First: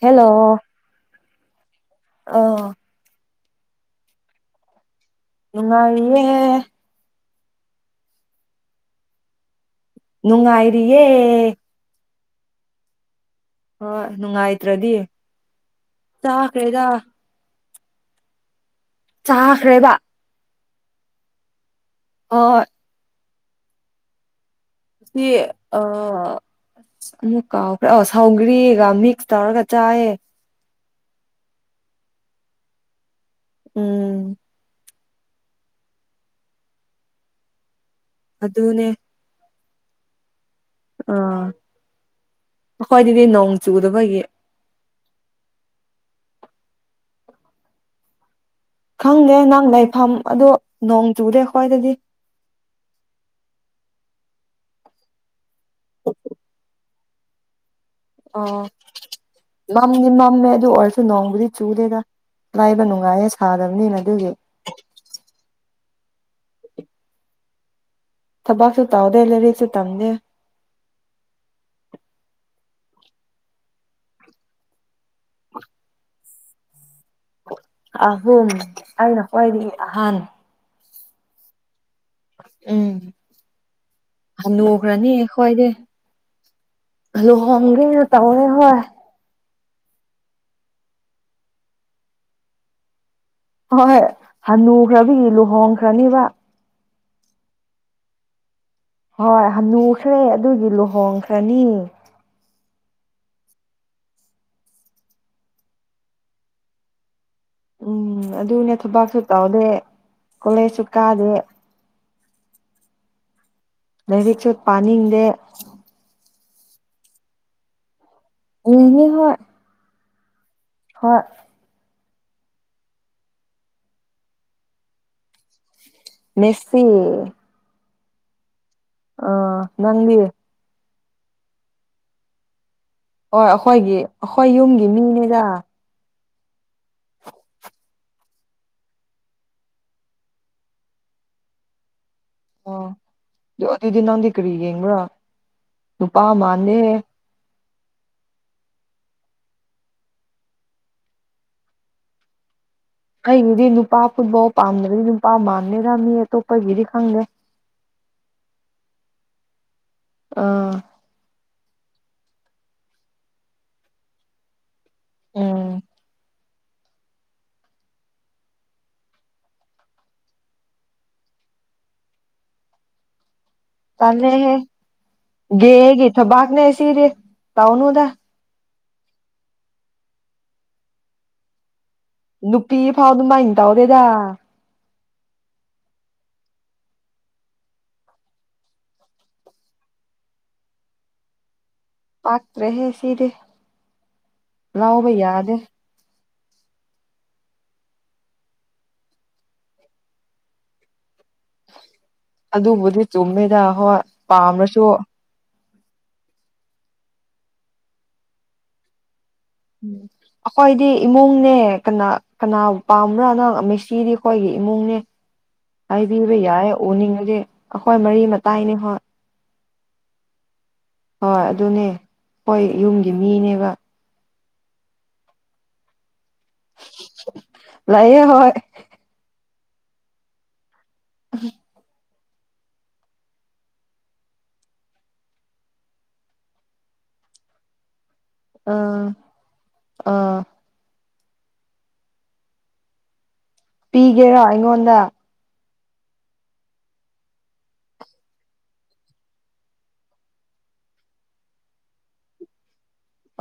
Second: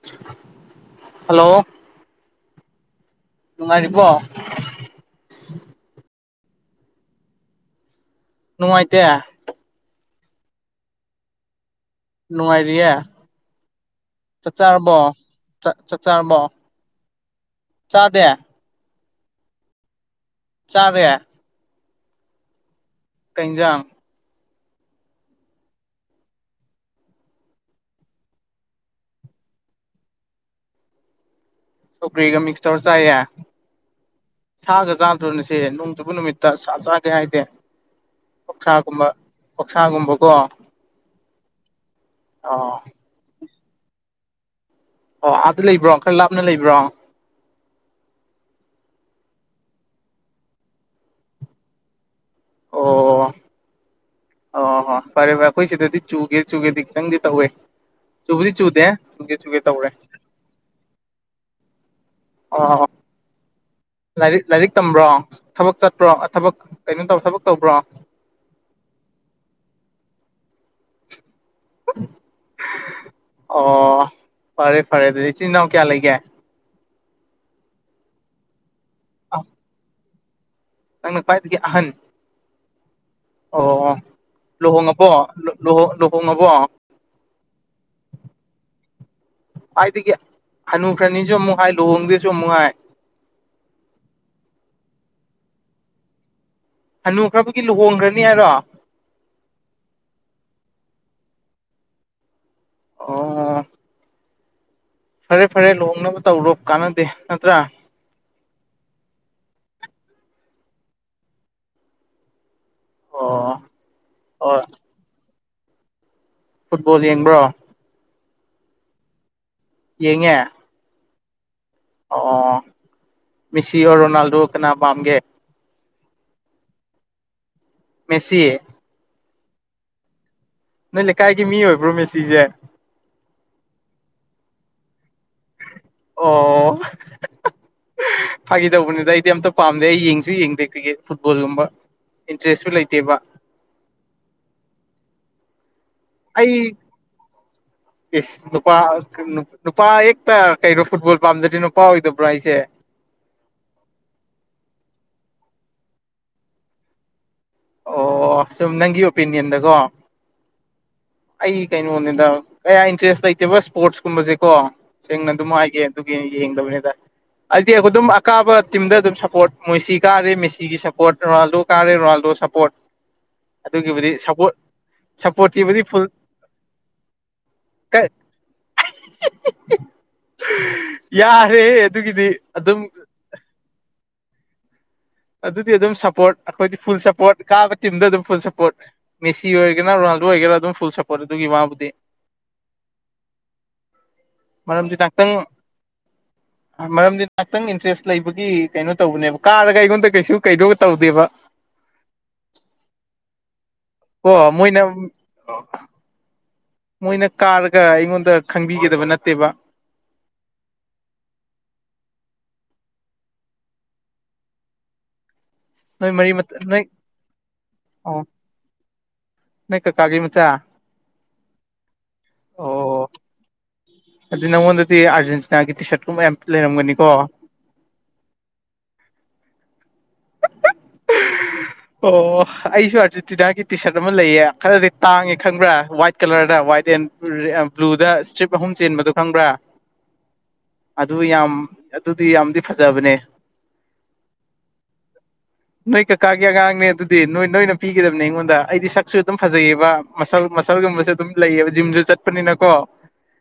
hello hello ꯑꯧ ꯅꯨꯡꯉꯥꯏꯔꯤꯕꯣ ꯅꯨꯡꯉꯥꯏꯔꯤꯌꯦ ꯅꯨꯡꯉꯥꯏꯇꯦ ꯅꯨꯡꯉꯥꯏꯔꯤꯌꯦ ꯅꯨꯡꯉꯥꯏꯔꯤꯌꯦ ꯍꯣꯏ ꯆꯥꯛ ꯅꯨꯡꯉꯥꯏꯇ꯭ꯔꯗꯤ ꯆꯥꯔꯕꯣ ꯆꯠ ꯆꯥꯔꯕꯣ ꯆꯥꯈ꯭ꯔꯦꯗ ꯆꯗꯦ ꯆꯥꯈ꯭ꯔꯦꯕ ꯆꯥꯔꯦ ꯑꯣ ꯍꯣꯏ ꯀꯩ ꯍꯦꯟꯖꯥꯡ ꯁꯤ ꯑꯥ ꯑꯃꯨꯛ ꯀꯥꯎꯈ꯭ꯔ ꯑꯧ ꯁꯧꯒꯔꯤꯒ ꯃꯤꯛꯁ ꯇꯧꯔꯒ ꯆꯥꯏꯌꯦ ꯁꯧꯒꯔꯤꯒ ꯃꯤꯛꯁ ꯇꯧꯔ ꯆꯥꯏꯌꯦ ꯎꯝ ꯆꯥꯒ ꯆꯥꯗ꯭ꯔꯣꯅꯁꯦ ꯅꯣꯡꯖꯨꯕ ꯅꯨꯃꯤꯠꯇ ꯆꯥꯒꯦ ꯍꯥꯏꯗꯦ ꯑꯗꯨ ꯑꯗꯨꯅꯦ ꯀꯛꯁꯥꯒꯨꯝꯕꯀꯣ ꯑꯥ ꯑꯣ ꯑꯩꯈꯣꯏꯗꯤꯗꯤ ꯅꯣꯡ ꯆꯨꯗꯕꯒꯤ ꯑꯣ ꯑꯗꯨꯥ ꯂꯩꯕ꯭ꯔꯣ ꯈꯔ ꯂꯥꯞꯅ ꯂꯩꯕ꯭ꯔꯣ ꯈꯪꯗꯦ ꯅꯪ ꯂꯩꯐꯝ ꯑꯗꯨ ꯅꯣꯡ ꯆꯗꯦ ꯈ꯭ꯋꯥꯣꯏꯗꯗꯤ ꯑꯣ ꯑꯣ ꯍꯣ ꯐꯔꯦ ꯐꯔꯦ ꯑꯩꯈꯣꯏ ꯁꯤꯗꯗꯤ ꯆꯨꯒꯦ ꯆꯨꯒꯦꯗꯤ ꯈꯤꯇꯪꯗꯤ ꯇꯧꯋꯦ ꯑ ꯆꯨꯕꯨꯗꯤ ꯆꯨꯗꯦ ꯆꯨꯒꯦ ꯆꯨꯒꯦ ꯇꯧꯔꯦ ꯃꯝꯅꯤ ꯃꯃꯦ ꯑꯗꯨ ꯑꯣꯔꯁꯨ ꯅꯣꯡꯕꯗꯤ ꯆꯨꯗꯦꯒ ꯑ ꯂꯥꯏꯔꯤꯛ ꯂꯥꯏꯔꯤꯛ ꯇꯝꯕ꯭ꯔꯣ ꯊꯕꯛ ꯆ ꯭ꯔꯣ ꯊꯕꯛ ꯀꯩꯅꯣ ꯇ ꯊꯕꯛ ꯇꯧꯕ꯭ꯔꯣ ꯊꯕꯛꯁꯨꯦ ꯇꯥꯎꯗꯦ ꯂꯩꯔꯤꯛꯁꯦ ꯇꯝꯗꯦ ꯑꯣ ꯐꯔꯦ ꯐꯔꯦ ꯑꯗꯨꯗꯤ ꯏꯆꯤꯟꯜ ꯏꯅꯥꯎ ꯀꯌꯥ ꯂꯩꯒꯦ ꯑꯍꯨꯝ ꯑꯩꯅ ꯑ ꯈ꯭ꯋꯥꯏꯗꯤ ꯑꯍꯥꯟ ꯅꯪꯅ ꯄꯥꯏꯗꯗꯒꯤꯦ ꯑꯍꯟ ꯎꯝ ꯑꯣ ꯍꯅꯨꯈ꯭ꯔꯅꯤ ꯂꯨꯍꯣꯡꯉꯕꯣꯨꯍ ꯑꯩꯈꯣꯏꯗꯤ ꯂꯨꯍꯣꯡꯉꯕꯣ ꯂꯨꯍꯣꯡꯒꯦꯅ ꯇꯧꯔꯦ ꯍꯣꯏ ꯑꯗꯨꯏꯗꯒꯤ ꯍꯅꯨ ꯈ꯭ꯔꯅꯤꯁꯨ ꯑꯃꯨꯛ ꯍꯥꯏ ꯂꯨꯍꯣꯡꯗꯁꯨ ꯑꯃꯨꯛ ꯍꯥꯏ ꯍꯣꯏꯣꯏ ꯍꯅꯨꯈ꯭ꯔꯕꯤ ꯂꯨꯍꯣꯡꯈ꯭ꯔꯅꯤꯕ ꯍꯟꯅꯨꯈ꯭ꯔꯕꯒꯤ ꯂꯨꯍꯣꯡꯈ꯭ꯔꯅꯤ ꯍꯥꯏꯔꯣ ꯍꯣꯏ ꯍꯅꯨꯈ꯭ꯔꯦ ꯑꯗꯨꯏꯗꯤ ꯂꯨꯍꯣꯡꯈ꯭ꯔꯅꯤ ꯑꯣ ꯐꯔꯦ ꯐꯔꯦ ꯂꯨꯅꯕ ꯇꯧꯔꯣ ꯀꯥꯟꯅꯗꯦ ꯅꯠꯇ꯭ꯔꯥ ꯎꯝ ꯑꯗꯨꯅꯦ ꯊꯨꯕꯥꯛꯁꯨ ꯇꯥꯎꯗꯦ ꯀꯂꯦꯁꯨꯀꯥꯗ ꯑꯣ ꯅꯗꯤ ꯑꯣ ꯆꯠ ꯄꯅꯤꯗꯦ ꯐꯨꯠꯕꯣꯜ ꯌꯦꯡꯕ꯭ꯔꯣ ꯑꯦꯅꯤ ꯍ ꯌꯦꯉ ꯍꯣꯏ ꯑꯣ ꯃꯤꯁꯤꯑꯣ ꯔꯣꯅꯥꯜꯗꯣ ꯀ ꯑꯒꯦ ꯃꯦꯁꯤ ꯃꯦꯁꯤꯌꯦ ꯑꯥ ꯅꯪꯦ ꯅꯣꯏ ꯂꯩꯀꯥꯏꯒꯤ ꯃꯤ ꯑꯣꯏꯕ꯭ꯔꯣ ꯃꯦꯁꯤꯁꯦ ꯑꯣ ꯑꯩꯈꯣꯏꯒꯤ ꯑꯩꯈꯣꯏ ꯌꯨꯝꯒꯤ ꯃꯤꯅꯦꯗ ꯑꯣ ꯐꯥꯈꯤꯗꯧꯕꯅꯤꯗ ꯑꯩꯗꯤ ꯑꯝꯇ ꯄꯥꯝꯗꯦ ꯑꯩ ꯌꯦꯡꯁꯨ ꯌꯦꯡꯗꯦ ꯀ꯭ꯔꯤꯛꯀꯦꯠ ꯐꯨꯠꯕꯣꯜꯒꯨꯝꯕ ꯏꯟꯇꯔꯦꯁꯁꯨ ꯑ ꯂꯩꯇꯦꯕ ꯑꯗꯨꯗꯤ ꯅ ꯅꯗꯀ꯭ꯔꯤ ꯌꯦꯡ꯭ꯔ ꯅꯨꯨꯄꯥ ꯃꯥꯥꯟꯅꯦꯦꯦ ꯏꯁꯁ ꯅꯨꯄꯥ ꯅꯨꯄꯥ ꯍꯦꯛꯇ ꯀꯩꯅꯣ ꯐꯨꯠꯕꯣꯜ ꯄꯥꯝꯗ꯭ꯗꯤ ꯅꯨꯄꯥ ꯑꯣꯏꯗꯕ꯭ꯔꯣ ꯑꯩꯁꯦ ꯑꯩꯒꯤꯗꯤ ꯅꯨꯄꯥ ꯐꯨꯠꯕꯥꯎ ꯄꯥꯝꯗꯗꯤ ꯅꯨꯄꯥ ꯃꯥꯟꯅꯔꯝꯅꯤ ꯑꯇꯣꯞꯄꯒꯤꯗꯤ ꯈꯪꯗꯦ ꯑꯣ ꯁꯨꯝ ꯅꯪꯒꯤ ꯑꯣꯄꯤꯅꯤꯌꯟꯗꯀꯣ ꯑꯥ ꯑꯩꯒꯤ ꯀꯩꯅꯣꯅꯤꯗ ꯀꯌꯥ ꯏꯟꯇꯔꯦꯁ ꯂꯩꯇꯦꯕ ꯏꯁꯄꯣꯔꯠꯁ ꯀꯨꯝꯕꯁꯦꯀꯣ ꯁꯦꯡꯅ ꯎꯝ ꯑꯗꯨꯝꯥꯏꯒꯦ ꯑꯗꯨꯒꯤ ꯌꯦꯡꯉ ꯅꯤꯗ ꯍꯥꯏꯗꯤ ꯑꯩꯈꯣꯏ ꯑꯗꯨꯝ ꯑꯀꯥꯕ ꯇꯤꯝꯗ ꯑꯗꯨꯝ ꯁꯞꯄꯣꯔꯠ ꯃꯣꯏꯁꯤ ꯀꯥꯔꯦ ꯃꯦꯁꯤꯒꯤ ꯁꯞꯄꯣꯔꯠ ꯔꯣꯅꯥꯜꯗꯣ ꯀꯥꯔꯦ ꯔꯣꯅꯥꯜꯗꯣ ꯁꯞꯄꯣꯔꯠ ꯑꯗꯨꯒꯤꯕꯨꯗꯤꯄ ꯁꯄꯣꯔꯠꯀꯤꯤꯕꯨꯗꯤ ꯐꯨꯜ ꯕꯥꯒꯅꯦ ꯑꯦꯁꯤꯔꯦ ꯇꯥꯎꯅꯗ ꯌꯥꯔꯦ ꯅꯨꯄꯤ ꯐꯥꯎ ꯑꯗꯨ ꯃꯥꯏꯟ ꯇꯧꯗꯦꯗ ꯑꯗꯨꯗꯤ ꯑꯗꯨꯝ ꯁꯞꯄꯣꯔꯠ ꯑꯩꯈꯣꯏꯗꯤ ꯐꯨꯜ ꯁꯞꯄꯣꯔꯠ ꯀꯥꯕ ꯇꯤꯝꯗ ꯑꯗꯨꯝ ꯐꯨꯜ ꯁꯞꯄꯣꯔꯠ ꯃꯦꯁꯤ ꯑꯣꯏꯔꯒꯅ ꯔ ꯑꯣꯏꯒꯦꯔꯥ ꯑꯗꯨꯝ ꯐꯨꯜ ꯁꯄꯣꯔꯠ ꯑꯗꯨꯒꯤ ꯋꯥꯕꯨꯗꯤ ꯄꯥꯛꯇꯔ꯭ꯦꯍꯦ ꯁꯤꯗꯤ ꯃꯔꯝꯗꯤ ꯂꯧꯕꯥ ꯉꯥꯛꯇꯪ ꯌꯥꯗꯦ ꯃꯔꯝꯗꯤ ꯉꯥꯏꯍꯥꯛꯇꯪ ꯏꯟꯇꯔꯦꯁ ꯂꯩꯕꯒꯤ ꯀꯩꯅꯣ ꯇꯧꯕꯅꯦꯕ ꯀꯥꯔꯒ ꯑꯩꯉꯣꯟꯗ ꯀꯩꯁꯨ ꯀꯩꯅꯣ ꯇꯧꯗꯦꯕ [inaudible] ꯑꯗꯨꯕꯨꯗꯤ ꯆꯨꯝꯃꯤꯗ ꯍꯣꯏ ꯀꯣ ꯃꯣꯏꯅ ꯄꯥꯝꯃꯥꯁꯨ ꯃꯣꯏꯅ ꯀꯥꯔꯒ ꯑꯩꯉꯣꯟꯗ ꯈꯪꯕꯤꯒꯗꯕ ꯅꯠꯇꯦꯕ ꯎꯝ ꯑꯩꯈꯣꯏꯗꯤ ꯏꯃꯨꯡꯅꯦ ꯀꯅꯥ ꯀꯅꯥ ꯄꯥꯝꯕ꯭ꯔꯥ ꯅꯪ ꯃꯦꯁꯤꯗꯤ ꯑꯩꯈꯣꯏꯒꯤ ꯏꯃꯨꯡꯅꯦ ꯅꯣꯏ ꯃꯔꯤ ꯍꯥꯏꯕꯤꯕ ꯌꯥꯌꯦ ꯅꯣꯏ ꯎꯅꯤꯡꯉꯗꯤ ꯑꯩꯈꯣꯏ ꯑꯣ ꯃꯔꯤ ꯃꯇꯥꯏꯅꯦ ꯍꯣꯏ ꯅꯣꯏ ꯀꯥꯀꯥꯒꯤ ꯃꯆꯥ ꯍꯣꯏ ꯑꯗꯨꯅꯦ ꯍꯣꯏ ꯑꯣ ꯌꯨꯝꯒꯤ ꯃꯤꯅꯦꯕ ꯑꯗꯨ ꯅꯥꯉꯣꯟꯗꯗꯤ ꯑꯔꯖꯦꯟꯇꯤꯅꯥꯒꯤ ꯇꯨꯏꯁꯟꯕꯥ ꯀꯨꯝꯕꯥ ꯌꯥꯝ ꯂꯩꯔꯝꯒꯅꯤꯀꯣ ꯂꯦꯏꯌꯦ ꯍꯣꯏ ꯎꯝ ꯑꯣ ꯑꯩꯁꯨ ꯑꯥꯔꯖꯦꯟꯇꯤꯅꯥꯒꯤ ꯇꯤꯁꯥꯔꯠ ꯑꯃ ꯂꯩꯌꯦ ꯈꯔꯗꯤ ꯇꯥꯡꯉꯦ ꯈꯪꯕ꯭ꯔꯥ ꯋꯥꯏꯠ ꯀꯂꯔꯗ ꯋꯥꯏꯠ ꯕ꯭ꯂꯨꯗ ꯏꯁꯇ꯭ꯔꯤꯞ ꯑꯍꯨꯝ ꯑꯥ ꯆꯦꯟꯕꯗꯨꯣ ꯈꯪꯕ꯭ꯔꯥ ꯑꯥ ꯑꯗꯨ ꯌꯥꯝ ꯑꯗꯨꯗꯤ ꯌꯥꯝꯗꯤ ꯐꯖꯕꯅꯦ ꯄꯤꯒꯦꯔꯣ ꯑꯩꯉꯣꯟꯗ ꯅꯣꯏ ꯀꯀꯥ ꯒꯤ ꯑꯉꯥꯡꯅꯦ ꯑꯗꯨꯗꯤ ꯅꯣꯏ ꯅꯣꯏꯅ ꯄꯤꯒꯗꯕꯅꯦ ꯑꯩꯉꯣꯟꯗ ꯑꯩꯗꯤ ꯁꯛꯁꯨ ꯑꯗꯨꯝ ꯐꯖꯩꯌꯦꯕ ꯃꯁꯜ ꯃꯁꯜꯒꯨꯝꯕꯁꯨ ꯑꯗꯨꯝ ꯂꯩꯌꯦꯕ ꯖꯤꯝꯁꯨ ꯆꯠꯄꯅꯤꯅꯀꯣ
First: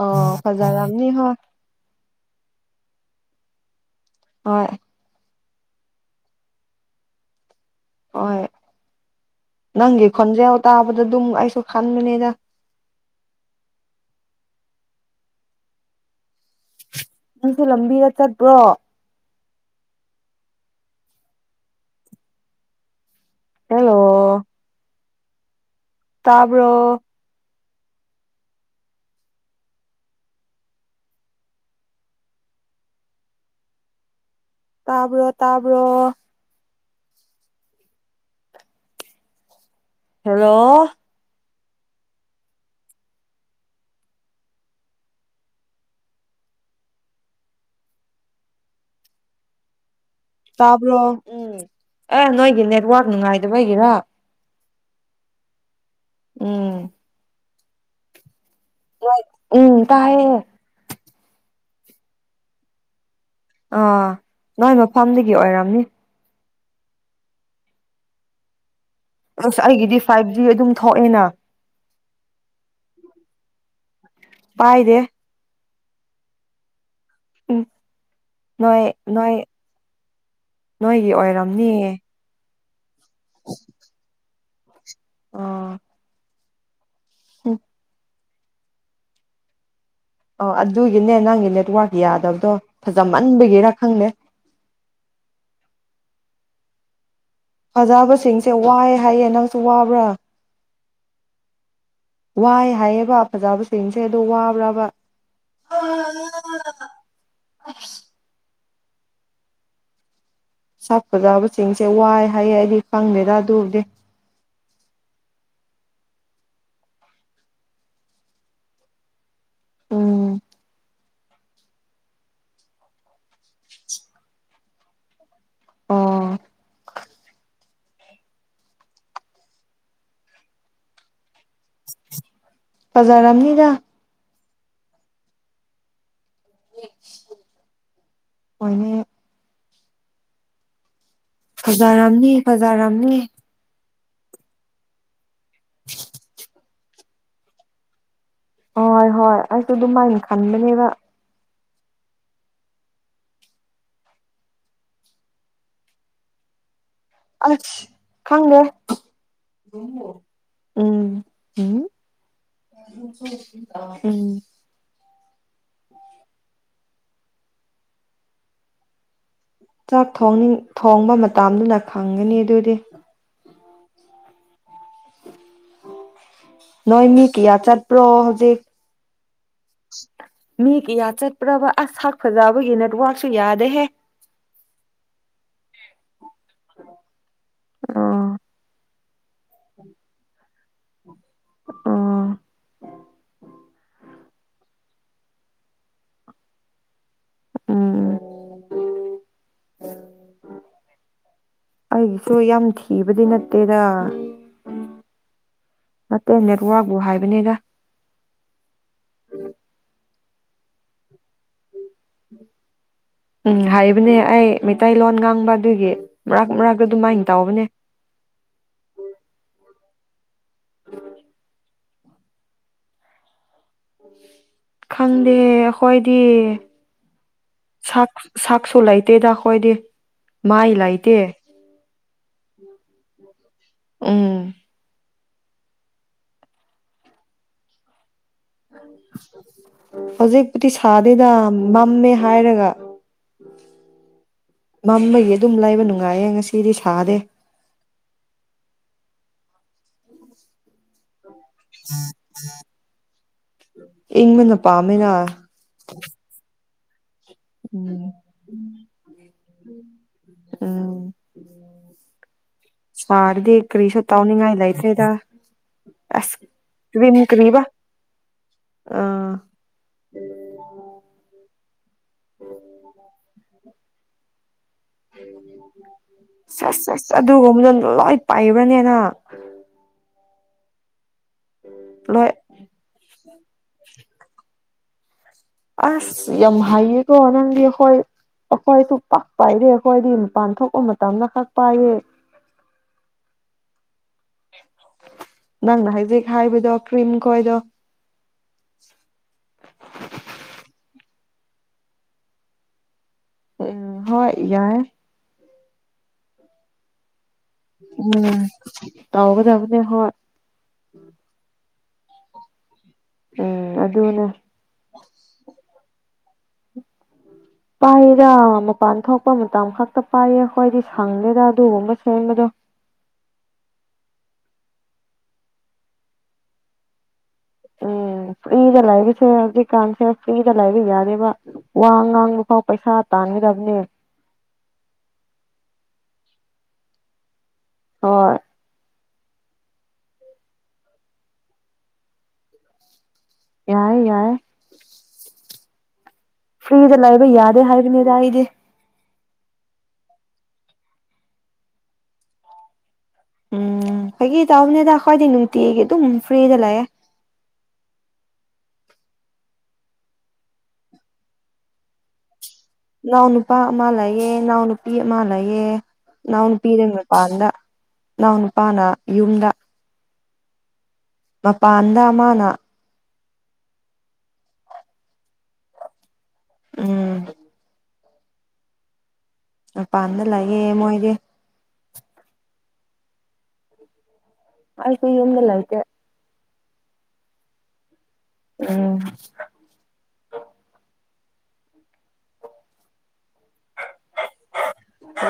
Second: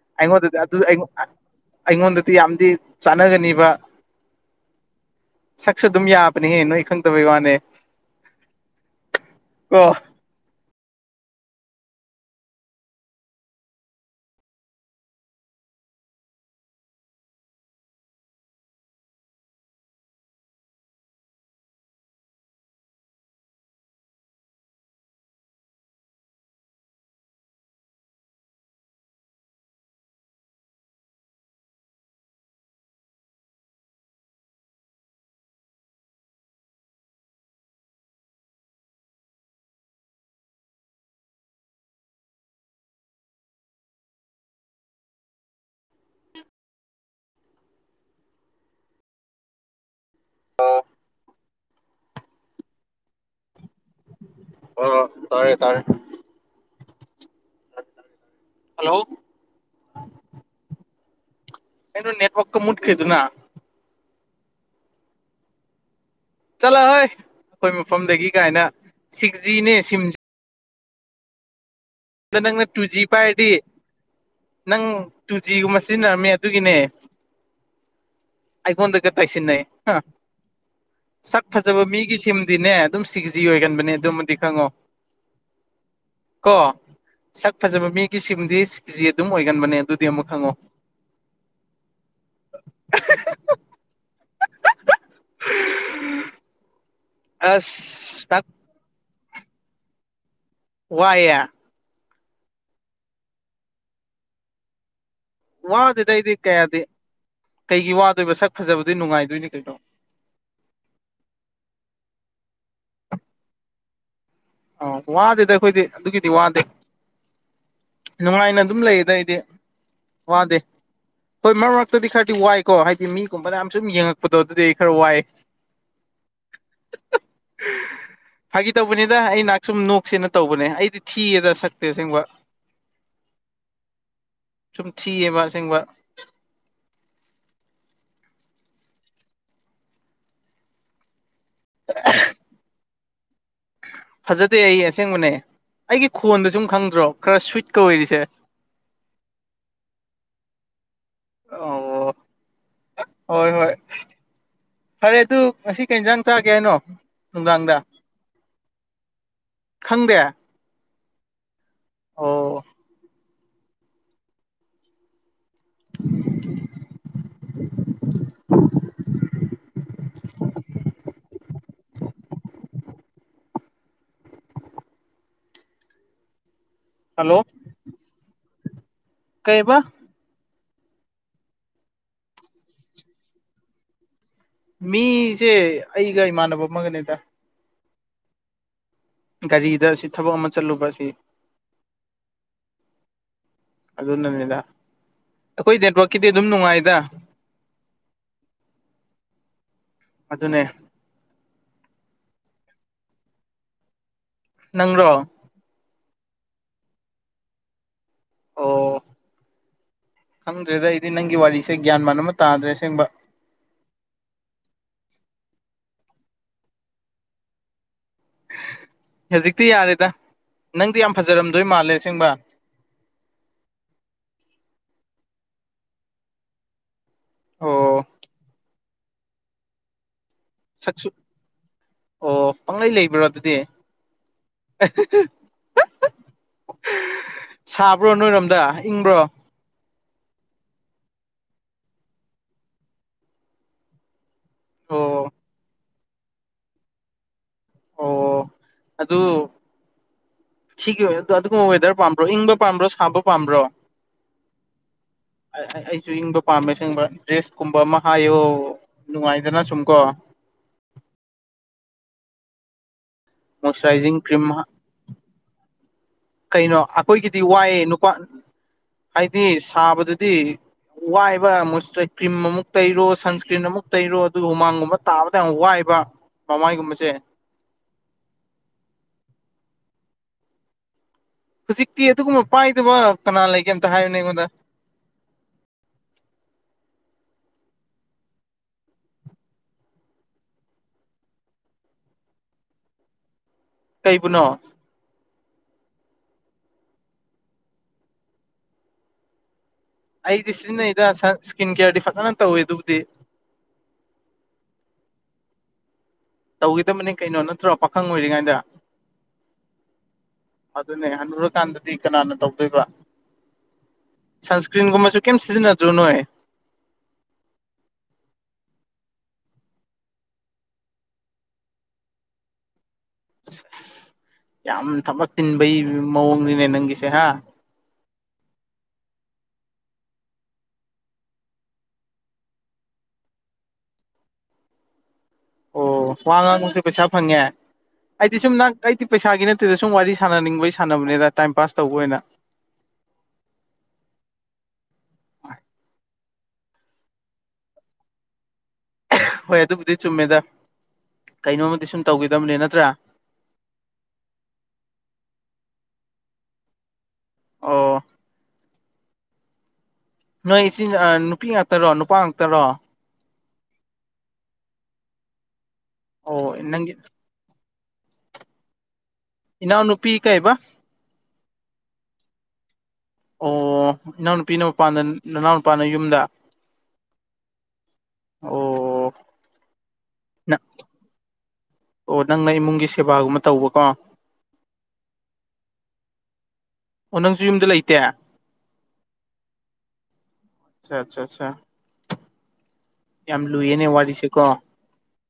ꯑꯣ ꯑꯩꯉꯣꯟꯗꯗꯤ ꯐꯖꯔꯝꯅꯤ ꯍꯣꯏ ꯑꯩꯉꯣꯟꯗꯗꯤ ꯌꯥꯝꯗꯤ ꯆꯥꯟꯅꯒꯅꯤꯕ ꯑꯥ ꯁꯛꯁꯨ ꯑꯗꯨꯝ ꯌꯥꯕꯅꯦꯍꯦ ꯅꯣꯏ ꯈꯪꯗꯕꯩ ꯋꯥꯅꯦ ꯍꯣꯏ ꯀꯣ ꯅꯪꯒꯤ ꯈꯣꯟꯖꯦꯜ ꯇꯥꯕꯗ ꯑꯗꯨꯝ ꯑꯩꯁꯨ ꯈꯟꯕꯅꯤꯗ ꯅꯪꯁꯨ ꯂꯝꯕꯤꯗ ꯆꯠꯄ꯭ꯔꯣ ꯍꯦꯜꯂꯣ ꯇꯥꯕꯔꯣ ꯇꯥꯕ꯭ꯔꯣ ꯇꯥꯕ꯭ꯔꯣ ꯍꯜꯂꯣ ꯇꯥꯕ꯭ꯔꯣ ꯎꯝ ꯑꯦ ꯅꯣꯏꯒꯤ ꯅꯦꯠꯋꯔꯛ ꯅꯨꯡꯉꯥꯏꯇꯥꯕꯒꯤꯔꯣ ꯍ ꯇꯥꯔꯦ ꯇꯥꯔꯦ ꯎꯝ ꯍꯜꯂꯣ ꯎꯝ ꯇꯥꯏꯌꯦ ꯀꯩꯅꯣ ꯅꯦꯠꯋꯛ ꯀꯥ ꯃꯨꯠꯈꯔ꯭ꯤꯗꯨꯅ ꯑꯥ ꯅꯣꯏ ꯃꯐꯝꯗꯒꯤ ꯑꯣꯏꯔꯝꯅꯤ ꯆꯠꯂꯣꯍꯦ ꯑꯩꯈꯣꯏ ꯃꯐꯝꯗꯒꯤ ꯀꯥꯏꯅ ꯁꯤꯛꯁ ꯑꯁ ꯖꯤꯅꯦ ꯑꯩꯒꯤꯗꯤ ꯐꯥꯏꯚ ꯖꯤ ꯑꯗꯨꯝ ꯊꯣꯛꯑꯦꯅ ꯑꯗꯨ ꯅꯪꯅ ꯇꯨꯖꯤ ꯄꯥꯏꯔꯗꯤ ꯅꯪ ꯄꯥꯏꯗꯦ ꯇꯨꯖꯤ ꯒꯨꯝꯕ ꯁꯤꯖꯤꯟꯅꯔꯝꯃꯦ ꯑꯗꯨꯒꯤꯅꯦ ꯎꯝ ꯅꯣꯏ ꯑꯩꯉꯣꯟꯗꯒ ꯅꯣꯏ ꯇꯥꯏꯁꯤꯟꯅꯩꯌꯦ ꯅꯣꯏꯒꯤ ꯁꯛ ꯐꯖꯕ ꯑꯣꯏꯔꯝꯅꯤꯌꯦ ꯃꯤꯒꯤꯁꯤ ꯑꯗꯨꯗꯤꯅꯦ ꯑꯗꯨꯝ ꯁꯤꯛꯁ ꯖꯤ ꯑꯣꯏꯒꯟꯕꯅꯦ ꯑꯗꯨꯃꯗꯤ ꯈꯪꯉꯣ ꯑꯣ ꯀꯣ ꯁꯛ ꯐꯖꯕ ꯃꯤꯒꯤ ꯁꯤꯝꯗꯤ ꯁꯤꯛꯁꯖꯤ ꯑꯗꯨꯝ ꯑꯣꯏꯒꯟꯕꯅꯦ ꯑꯗꯨꯗꯤ ꯑꯃꯨꯛ ꯑꯣ ꯈꯪꯉꯣ ꯑꯗꯨꯒꯤꯅꯦ ꯅꯪꯒꯤ ꯅꯦꯠꯋꯥꯔꯛ ꯌꯥꯗꯕꯗꯣ ꯐꯖꯃꯟꯕꯒꯤꯔ ꯈꯪꯗꯦ [inaudible] ꯑꯁ ꯇꯛ ꯐꯖꯕꯁꯤꯡꯁꯦ ꯋꯥꯏꯑ ꯍꯥꯏꯌꯦ ꯅꯪꯁꯨ ꯋꯥꯕ꯭ꯔꯥ ꯋꯥꯌꯦ ꯋꯥꯏ ꯍꯥꯏꯌꯦꯕ ꯐꯖꯕꯁꯤꯡꯁꯦ ꯑꯗꯣ ꯋꯥꯕ꯭ꯔꯥꯕ ꯋꯥꯗꯦꯗ ꯑꯩꯗꯤ ꯀꯌꯥꯗꯤ ꯀꯩꯒꯤ ꯋꯥꯗꯣꯏꯕ ꯁꯛ ꯐꯖꯕꯗ ꯅꯨꯡꯉꯥꯏꯗꯣꯏꯅꯦ ꯀꯩꯅꯣ ꯁꯥꯞꯄꯗꯥꯕꯁꯤꯡꯁꯦ ꯋꯥꯏ ꯍꯥꯏꯌꯦ ꯑꯩꯗꯤ ꯐꯪꯗꯦꯔ ꯑꯗꯨꯔꯗꯤ ꯑ ꯋꯥꯗꯦꯗꯤ ꯑꯩꯈꯣꯏꯗꯤ ꯑꯗꯨꯒꯤꯗꯤ ꯋꯥꯗꯦ ꯅꯨꯡꯉꯥꯏꯅ ꯑꯗꯨꯝ ꯂꯩ ꯑꯗ ꯑꯩꯗꯤ ꯎꯝ ꯋꯥꯗꯦ ꯍꯣꯏ ꯃꯔꯛ ꯃꯔꯛꯇꯗꯤ ꯈꯔꯗꯤ ꯋꯥꯏꯀꯣ ꯍꯥꯏꯗꯤ ꯃꯤꯒꯨꯝꯕꯅ ꯌꯥꯝ ꯁꯨꯝ ꯌꯦꯡꯉꯛꯄꯗꯣ ꯑꯗꯨꯗꯤ ꯈꯔ ꯋꯥꯏ ꯑꯣ ꯐꯥꯒꯤ ꯇꯧꯕꯅꯤ ꯑꯗ ꯑꯩ ꯅꯍꯥꯛ ꯁꯨꯝ ꯅꯣꯛꯁꯦꯅ ꯇꯧꯕꯅꯦ ꯑꯩꯗꯤ ꯊꯤꯌꯦꯗ ꯁꯛꯇꯦꯁꯦꯡꯕ ꯐꯖꯥꯔꯝꯅꯤꯗ ꯁꯨꯝ ꯊꯤꯌꯦꯕ ꯑꯁꯦꯡꯕ ꯃꯣꯏꯅꯦ ꯐꯖꯥꯔꯝꯅꯤ ꯐꯖꯥꯔꯝꯅꯤ ꯐꯖꯗꯦ ꯑꯩ ꯑꯁꯦꯡꯕꯅꯦ ꯑꯩꯒꯤ ꯈꯣꯟꯗ ꯁꯨꯝ ꯈꯪꯗ꯭ꯔꯣ ꯈꯔ ꯁ꯭ꯋꯤꯠꯀ ꯑꯣꯏꯔꯤꯁꯦ ꯍꯣꯏ ꯍꯣꯏ ꯑꯩꯁꯨ ꯑꯗꯨꯃꯥꯏꯅ ꯈꯟꯕꯅꯦꯕ ꯑꯣ ꯍꯣꯏ ꯍꯣꯏ ꯐꯔꯦ ꯑꯗꯨ ꯉꯁꯤ ꯀꯩꯁꯥꯡ ꯆꯥꯒꯦ ꯍꯥꯏꯅꯣ ꯑ ꯅꯨꯡꯗꯥꯡꯗ ꯈꯪꯒ ꯎꯝ ꯈꯪꯗꯦ ꯎꯝ ꯎꯝ ꯑꯣ [inaudible] [inaudible] ꯆꯥꯛ ꯊꯣꯡ ꯊꯣꯡꯕ ꯃꯇꯝꯗꯨꯅ ꯈꯪꯒꯅꯤ ꯑꯗꯨꯗꯤ ꯅꯣꯏꯃꯤ ꯀ ꯍꯜꯂꯣ ꯏ ꯌꯥ ꯆꯠꯄ꯭ꯔꯣ ꯍꯧꯖꯤꯛ ꯀꯩꯕ ꯃꯤ ꯀꯤꯌꯥ ꯆꯠꯄ꯭ꯔꯕ ꯑꯁꯛ ꯐꯖꯕꯒꯤ ꯅꯦꯠꯋꯛꯁꯨ ꯌꯥꯗꯦꯍꯦ ꯃꯤꯁꯦ ꯑꯩꯒ ꯏꯃꯥꯟꯅꯕ ꯑꯃꯒꯅꯦꯗ ꯑꯥ ꯒꯥꯔꯤꯗ ꯑꯁꯤ ꯊꯕꯛ ꯑꯃ ꯆꯠꯂꯨꯕ ꯑꯁꯤ ꯑꯥ ꯑꯗꯨꯅꯅꯤꯗ ꯑꯩꯈꯣꯏ ꯅꯦꯠꯋꯥꯛꯛꯀꯤꯗꯤ ꯑꯗꯨꯝ ꯅꯨꯡꯉꯥꯏꯗ ꯎꯝ ꯑꯗꯨꯅꯦ ꯇ ꯌꯥꯝ ꯊꯤꯕꯗꯤ ꯅꯠꯇꯦꯗ ꯅꯪ꯭ꯔꯣ ꯅꯠꯇꯦ ꯅꯦꯠꯋꯥꯛꯛꯕꯨ ꯍꯥꯏꯕꯅꯤꯒ ꯍ ꯔꯦꯖ ꯏꯗꯤ ꯅꯪꯒꯤ ꯋꯥꯔꯤꯁꯤ ꯎꯝ ꯍꯥꯏꯔꯤꯕꯅꯦ ꯑꯩ ꯃꯤꯇꯩꯇꯩ ꯂꯣꯟꯒꯥꯡ ꯈꯪꯕ ꯑꯗꯨꯒꯤ ꯃꯔꯛ ꯃꯔꯥꯛ ꯑꯗꯨꯝ ꯃꯥꯏꯅ ꯇꯥꯎꯕꯅꯦ ꯍꯧꯖꯤꯛꯇꯤ ꯌꯥꯔꯦꯗ ꯅꯪꯗꯤ ꯌꯥꯝ ꯐꯖꯔꯝꯗꯣꯏ ꯃꯥꯜꯂꯦ ꯆꯁꯤꯡꯕ ꯈꯪꯗꯦ ꯍꯣꯏꯗꯤ ꯑꯣ ꯁꯛꯁꯨ ꯂꯩꯇꯦꯗ ꯑꯩꯈꯣꯏꯗꯤ ꯃꯥꯏ ꯁꯛꯁꯨ ꯂꯩꯇꯦ ꯑꯣ ꯄꯪꯂꯪꯂꯩ ꯂꯩꯕ꯭ꯔꯣ ꯑꯗꯨꯗꯤ ꯎꯝ ꯁꯥꯕ꯭ꯔꯅ ꯎ ꯎꯝ ꯍꯧꯖꯤꯛꯄꯨꯗꯤ ꯁꯥꯗꯦꯗ ꯃꯝꯃꯦ ꯍꯥꯏꯔꯒ ꯑꯣ ꯃꯃꯒꯤ ꯑꯗꯨꯝ ꯂꯩꯕ ꯅꯨꯡꯉꯥꯏꯌꯦꯦ ꯉꯁꯤꯗꯤ ꯁꯥꯗꯦ ꯑꯣ ꯑꯗꯨ ꯁꯤꯒꯤ ꯑꯣꯏ ꯑꯗꯨꯒꯨꯝꯕ ꯋꯦꯗꯔ ꯄꯥꯝꯕ꯭ꯔꯣ ꯏꯪꯕ ꯄꯥꯝꯕ꯭ꯔꯣ ꯁꯥꯕ ꯄꯥꯝꯕ꯭ꯔꯣ ꯏꯪꯕꯅ ꯄꯥꯝꯃꯦꯅ ꯑꯩꯁꯨ ꯏꯪꯕ ꯄꯥꯝꯃꯦ [inaudible] ꯤꯡꯕ ꯗ꯭ꯔꯦꯁ ꯀꯨꯝꯕ ꯑꯃ ꯎꯝ ꯍꯥꯏꯌꯣ ꯅꯨꯡꯉꯥꯏꯗꯅ ꯁꯨꯝꯀꯣ ꯎꯝ ꯁꯔꯗꯤ ꯀꯔꯤ ꯁꯇꯥ ꯃꯣꯏꯆꯔꯥꯏꯖꯤꯡ ꯅꯤꯡ ꯀ꯭ꯔꯤꯝ ꯉꯥꯏ ꯂ ꯐꯗ ꯀꯩꯅꯣ ꯑꯩꯈꯣꯏꯒꯤꯗꯤ ꯋꯥꯏꯑꯦ ꯅꯨꯄꯥ ꯍꯥꯏꯗꯤ ꯁꯥꯕꯗꯨꯗꯤ ꯋꯥꯏꯕ ꯃꯣꯏꯆꯔꯥꯏ ꯀ꯭ꯔꯤꯝ ꯑꯃꯨꯛ ꯇꯩꯔꯣ ꯁꯟꯁ꯭ꯀ꯭ꯔꯤꯟ ꯑꯃꯨꯛ ꯇꯩꯔꯣ ꯑꯗꯨꯒ ꯍꯨꯃꯥꯡ ꯁꯠ ꯁꯠꯁ ꯑꯗꯨꯒꯨꯝꯕꯗ ꯂꯣꯏ ꯄꯥꯏꯕ꯭ꯔꯅꯦ ꯅꯪ [inaudible] ꯍꯧꯖꯤꯛꯇꯤ ꯂꯣꯏ ꯑꯗꯨꯒꯨꯝꯕ ꯄꯥꯏꯗꯕ ꯀꯅꯥ ꯂꯩꯒꯦ ꯑꯝꯇ ꯍꯥꯏꯌꯨꯅꯦ ꯑꯩꯉꯣꯟꯗ ꯑꯁ ꯌꯥꯝ ꯍꯩꯌꯦ ꯀꯣ ꯑꯅꯗꯤ ꯍꯣꯏ ꯑꯩꯈꯣꯏꯁꯨ ꯄꯥꯛ ꯄꯥꯏꯗꯦ ꯑꯩꯈꯣꯏꯗꯤ ꯃꯄꯥꯟ ꯊꯣꯛꯄ ꯃꯇꯝꯗ ꯈꯛ ꯄꯥꯏꯌꯦ ꯀꯩꯕꯨꯅꯣ ꯅꯪꯅ ꯍꯥꯏꯖꯤꯛ ꯍꯥꯏꯕꯗꯣ ꯀ꯭ꯔꯤꯝ ꯈꯣꯏꯗꯣ ꯁꯟ ꯁꯀꯤꯟ ꯀꯦꯌꯥꯔꯗꯤ ꯐꯖꯅ ꯇꯧꯋꯤ ꯑꯗꯨꯕꯨꯗꯤ ꯎꯝ ꯍꯣꯏ ꯌꯥꯏ ꯇꯧꯒꯤꯗꯕꯅꯤ ꯀꯩꯅꯣ ꯅꯠꯇ꯭ꯔꯣ ꯄꯥꯈꯪ ꯎꯝ ꯑꯣꯏꯔꯤꯉꯥꯏꯗ ꯇꯧꯒꯗꯕꯅꯦ ꯍꯣꯏ ꯑꯗꯨꯅꯦ ꯍꯟꯅꯨꯔꯀꯥꯟꯗ ꯗꯤ ꯀꯅꯥꯅ ꯇꯧꯗꯣꯏꯕ ꯎꯝ ꯑꯗꯨꯅꯦ ꯁꯟꯁꯀ꯭ꯔꯤꯟꯒꯨꯝꯕꯁꯦ ꯀꯩꯝ ꯁꯤꯖꯤꯟꯅꯗ꯭ꯔꯣ ꯅꯣꯏ ꯄꯥꯏꯔ ꯃꯄꯥꯟ ꯊꯣꯛꯄ ꯃꯇꯝ ꯈꯛꯇ ꯄꯥꯏꯌꯦ ꯑꯩꯈꯣꯏꯗꯤ ꯁꯪꯗꯦꯗ ꯑꯗꯨꯒꯨꯝꯕ ꯁꯦꯝꯕꯗꯣ ꯌꯥꯝ ꯊꯕꯛ ꯆꯤꯟꯕꯩ ꯃꯑꯣꯡꯅꯤꯅꯦ ꯅꯪꯒꯤꯁꯦ ꯍꯥ ꯎꯝ [inaudible] ꯐ꯭ꯔꯤꯗ ꯂꯥꯏꯕꯁꯦ ꯍꯧꯖꯤꯛꯀꯥꯟꯁꯦ ꯐ꯭ꯔꯤꯗ ꯂꯥꯏꯕ ꯌꯥꯔꯦꯔꯤꯕ ꯋꯥ ꯉꯥꯡꯕ ꯐꯥꯎ ꯄꯩꯁꯥ ꯇꯥꯡꯉꯤ ꯗꯕꯅꯦ ꯑꯣ ꯋꯥ ꯉꯥꯡꯕꯁꯨ ꯄꯩꯁꯥ ꯐꯪꯉꯦ ꯍꯣꯏ ꯑꯩꯗꯤ ꯁꯨꯝ ꯅꯪ ꯄꯩꯁꯥꯒꯤ ꯅꯠꯇꯦꯗ ꯁꯨꯝ ꯋꯥꯔꯤ ꯁꯥꯟꯅꯅꯤꯡꯕꯒꯤ ꯁꯥꯟꯅꯕꯅꯤꯗ ꯇꯥꯏꯝ ꯄꯥꯁ ꯇꯧꯕ ꯑꯣꯏꯅ ꯌꯥꯏ ꯌꯥꯏ ꯐ꯭ꯔꯤꯗ ꯂꯩꯕ ꯌꯥꯗꯦ ꯍꯥꯏꯕꯅꯦꯗ ꯑꯩꯗꯤ ꯍꯣꯏ ꯑꯗꯨꯕꯨꯗꯤ ꯆꯨꯝꯃꯦꯗ ꯀꯩꯅꯣꯝꯃꯗꯤ ꯁꯨꯝ ꯇꯧꯒꯗꯕꯅꯦ ꯅꯠꯇ꯭ꯔꯥ ꯎꯝ ꯐꯥꯒꯤ ꯇꯧꯅꯦꯗ ꯑꯩꯈꯣꯏꯗꯤ ꯅꯨꯡꯇꯤꯒꯤ ꯑꯗꯨꯝ ꯐ꯭ꯔꯤꯗ ꯂꯩꯑꯦ ꯑꯣ ꯅꯣꯏ ꯏꯆꯤꯟ ꯅꯨꯄꯤ ꯉꯥꯛꯇꯔꯣ ꯅꯨꯄꯥ ꯉꯥꯛꯇꯔꯣ ꯏꯅꯥꯎ ꯅꯨꯄꯥ ꯑꯃ ꯂꯩꯌꯦ ꯏꯅꯥꯎ ꯅꯨꯄꯤ ꯑꯃ ꯂꯩꯌꯦ ꯑꯣ ꯏꯅꯥꯎ ꯅꯨꯄꯤꯗꯤ ꯅꯪꯒꯤ ꯃꯄꯥꯟꯗ ꯐꯅꯥꯎ ꯅꯨꯄꯥꯅ ꯌꯨꯝꯗ ꯄꯤ ꯀꯥꯏꯕ ꯃꯄꯥꯗ ꯃꯅꯥ ꯑꯣ ꯏꯅꯥꯎꯅꯨꯄꯤꯅ ꯃꯄꯥꯟꯗ ꯅꯅꯥꯎ ꯅꯨꯄꯥꯅ ꯌꯨꯝꯗ ꯎꯝ ꯑꯣ ꯃꯄꯥꯟꯗ ꯂꯥꯛꯌꯦ ꯃꯣꯏꯗꯤ ꯑꯣ ꯅꯪꯅ ꯏꯃꯨꯡꯒꯤ ꯁꯦꯕꯥꯒꯨꯝꯕ ꯇꯧꯕꯀꯣ ꯑꯩꯁꯨ ꯌꯨꯝꯗ ꯂꯩꯇꯦ ꯑꯣ ꯅꯪꯁꯨ ꯌꯨꯝꯗ ꯂꯩꯇꯦ ꯎꯝ ꯑꯆꯥ ꯑꯆꯥ ꯌꯥꯝ ꯂꯨꯏꯅꯦ ꯋꯥꯔꯤꯁꯤ ꯀꯣ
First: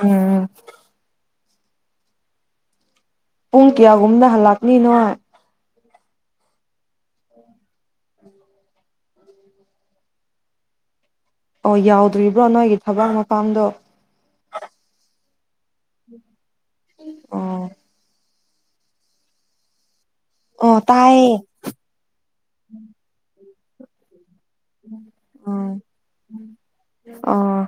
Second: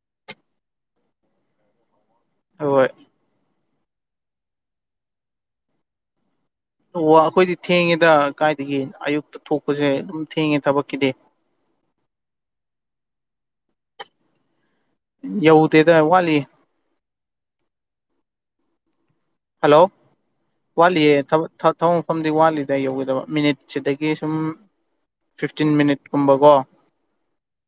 ꯎꯝ ꯍꯣꯏ ꯄꯨꯡ ꯀꯌꯥꯒꯨꯝꯅ ꯍꯜꯂꯛꯅꯤ ꯅꯣꯢ ꯑꯣ ꯑꯩꯈꯣꯏꯗꯤ ꯊꯦꯡꯉꯦꯗ ꯀꯥꯏꯗꯒꯤ ꯑꯌꯨꯛꯇ ꯊꯣꯛꯄꯁꯦ ꯑꯗꯨꯝ ꯊꯦꯡꯉꯦ ꯊꯕꯛꯀꯤꯗꯤ ꯑꯣ ꯌꯥꯎꯗ꯭ꯔꯤꯕ꯭ꯔꯣ ꯅꯣꯏꯒꯤ ꯊꯕꯛ ꯃꯄꯝꯗꯣ ꯌꯧꯗꯦꯗ ꯋꯥꯠꯂꯤ ꯑꯣ ꯍꯜꯂꯣ ꯑꯣ ꯋꯥꯠꯂꯤꯌꯦ ꯇꯥꯏꯌꯦ ꯊꯕꯛ ꯃꯐꯝꯗꯤ ꯋꯥꯠꯂꯤꯗ ꯌꯧꯒꯗꯕ ꯃꯤꯅꯤꯠ ꯁꯤꯗꯒꯤ ꯁꯨꯝ ꯐꯤꯐꯇꯤꯟ ꯎꯝ ꯃꯤꯅꯤꯠ ꯀꯨꯝꯕꯀꯣ ꯑꯣ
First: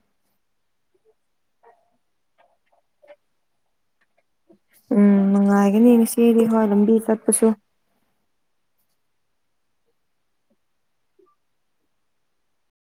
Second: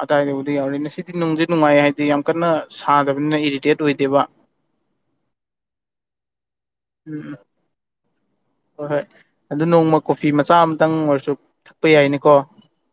ꯥꯏꯗꯥꯏꯕꯨꯗꯤ ꯌꯥꯎꯔꯤꯅꯤ ꯉꯁꯤꯗꯤ ꯅꯨꯡꯗꯤ ꯅꯨꯡꯉꯥꯏ ꯍꯥꯏꯗꯤ ꯌꯥꯝ ꯀꯟꯅ ꯁꯥꯗꯕꯅꯤꯅ ꯏꯔꯤꯇꯦꯠ ꯑꯣꯏꯗꯦꯕ ꯎꯝ ꯅꯨꯡꯉꯥꯏꯒꯅꯤ ꯉꯁꯤꯗꯤ ꯍꯣꯏ ꯂꯝꯕꯤ ꯎꯝ ꯆꯠꯄꯁꯨ ꯍꯣꯏ ꯍꯣꯏ ꯑꯗꯨ ꯅꯣꯡꯃ ꯀꯣꯐꯤ ꯃꯆꯥ ꯑꯃꯇꯪ ꯑꯣꯏꯔꯁꯨ ꯊꯛꯄ ꯌꯥꯏꯅꯤꯀꯣ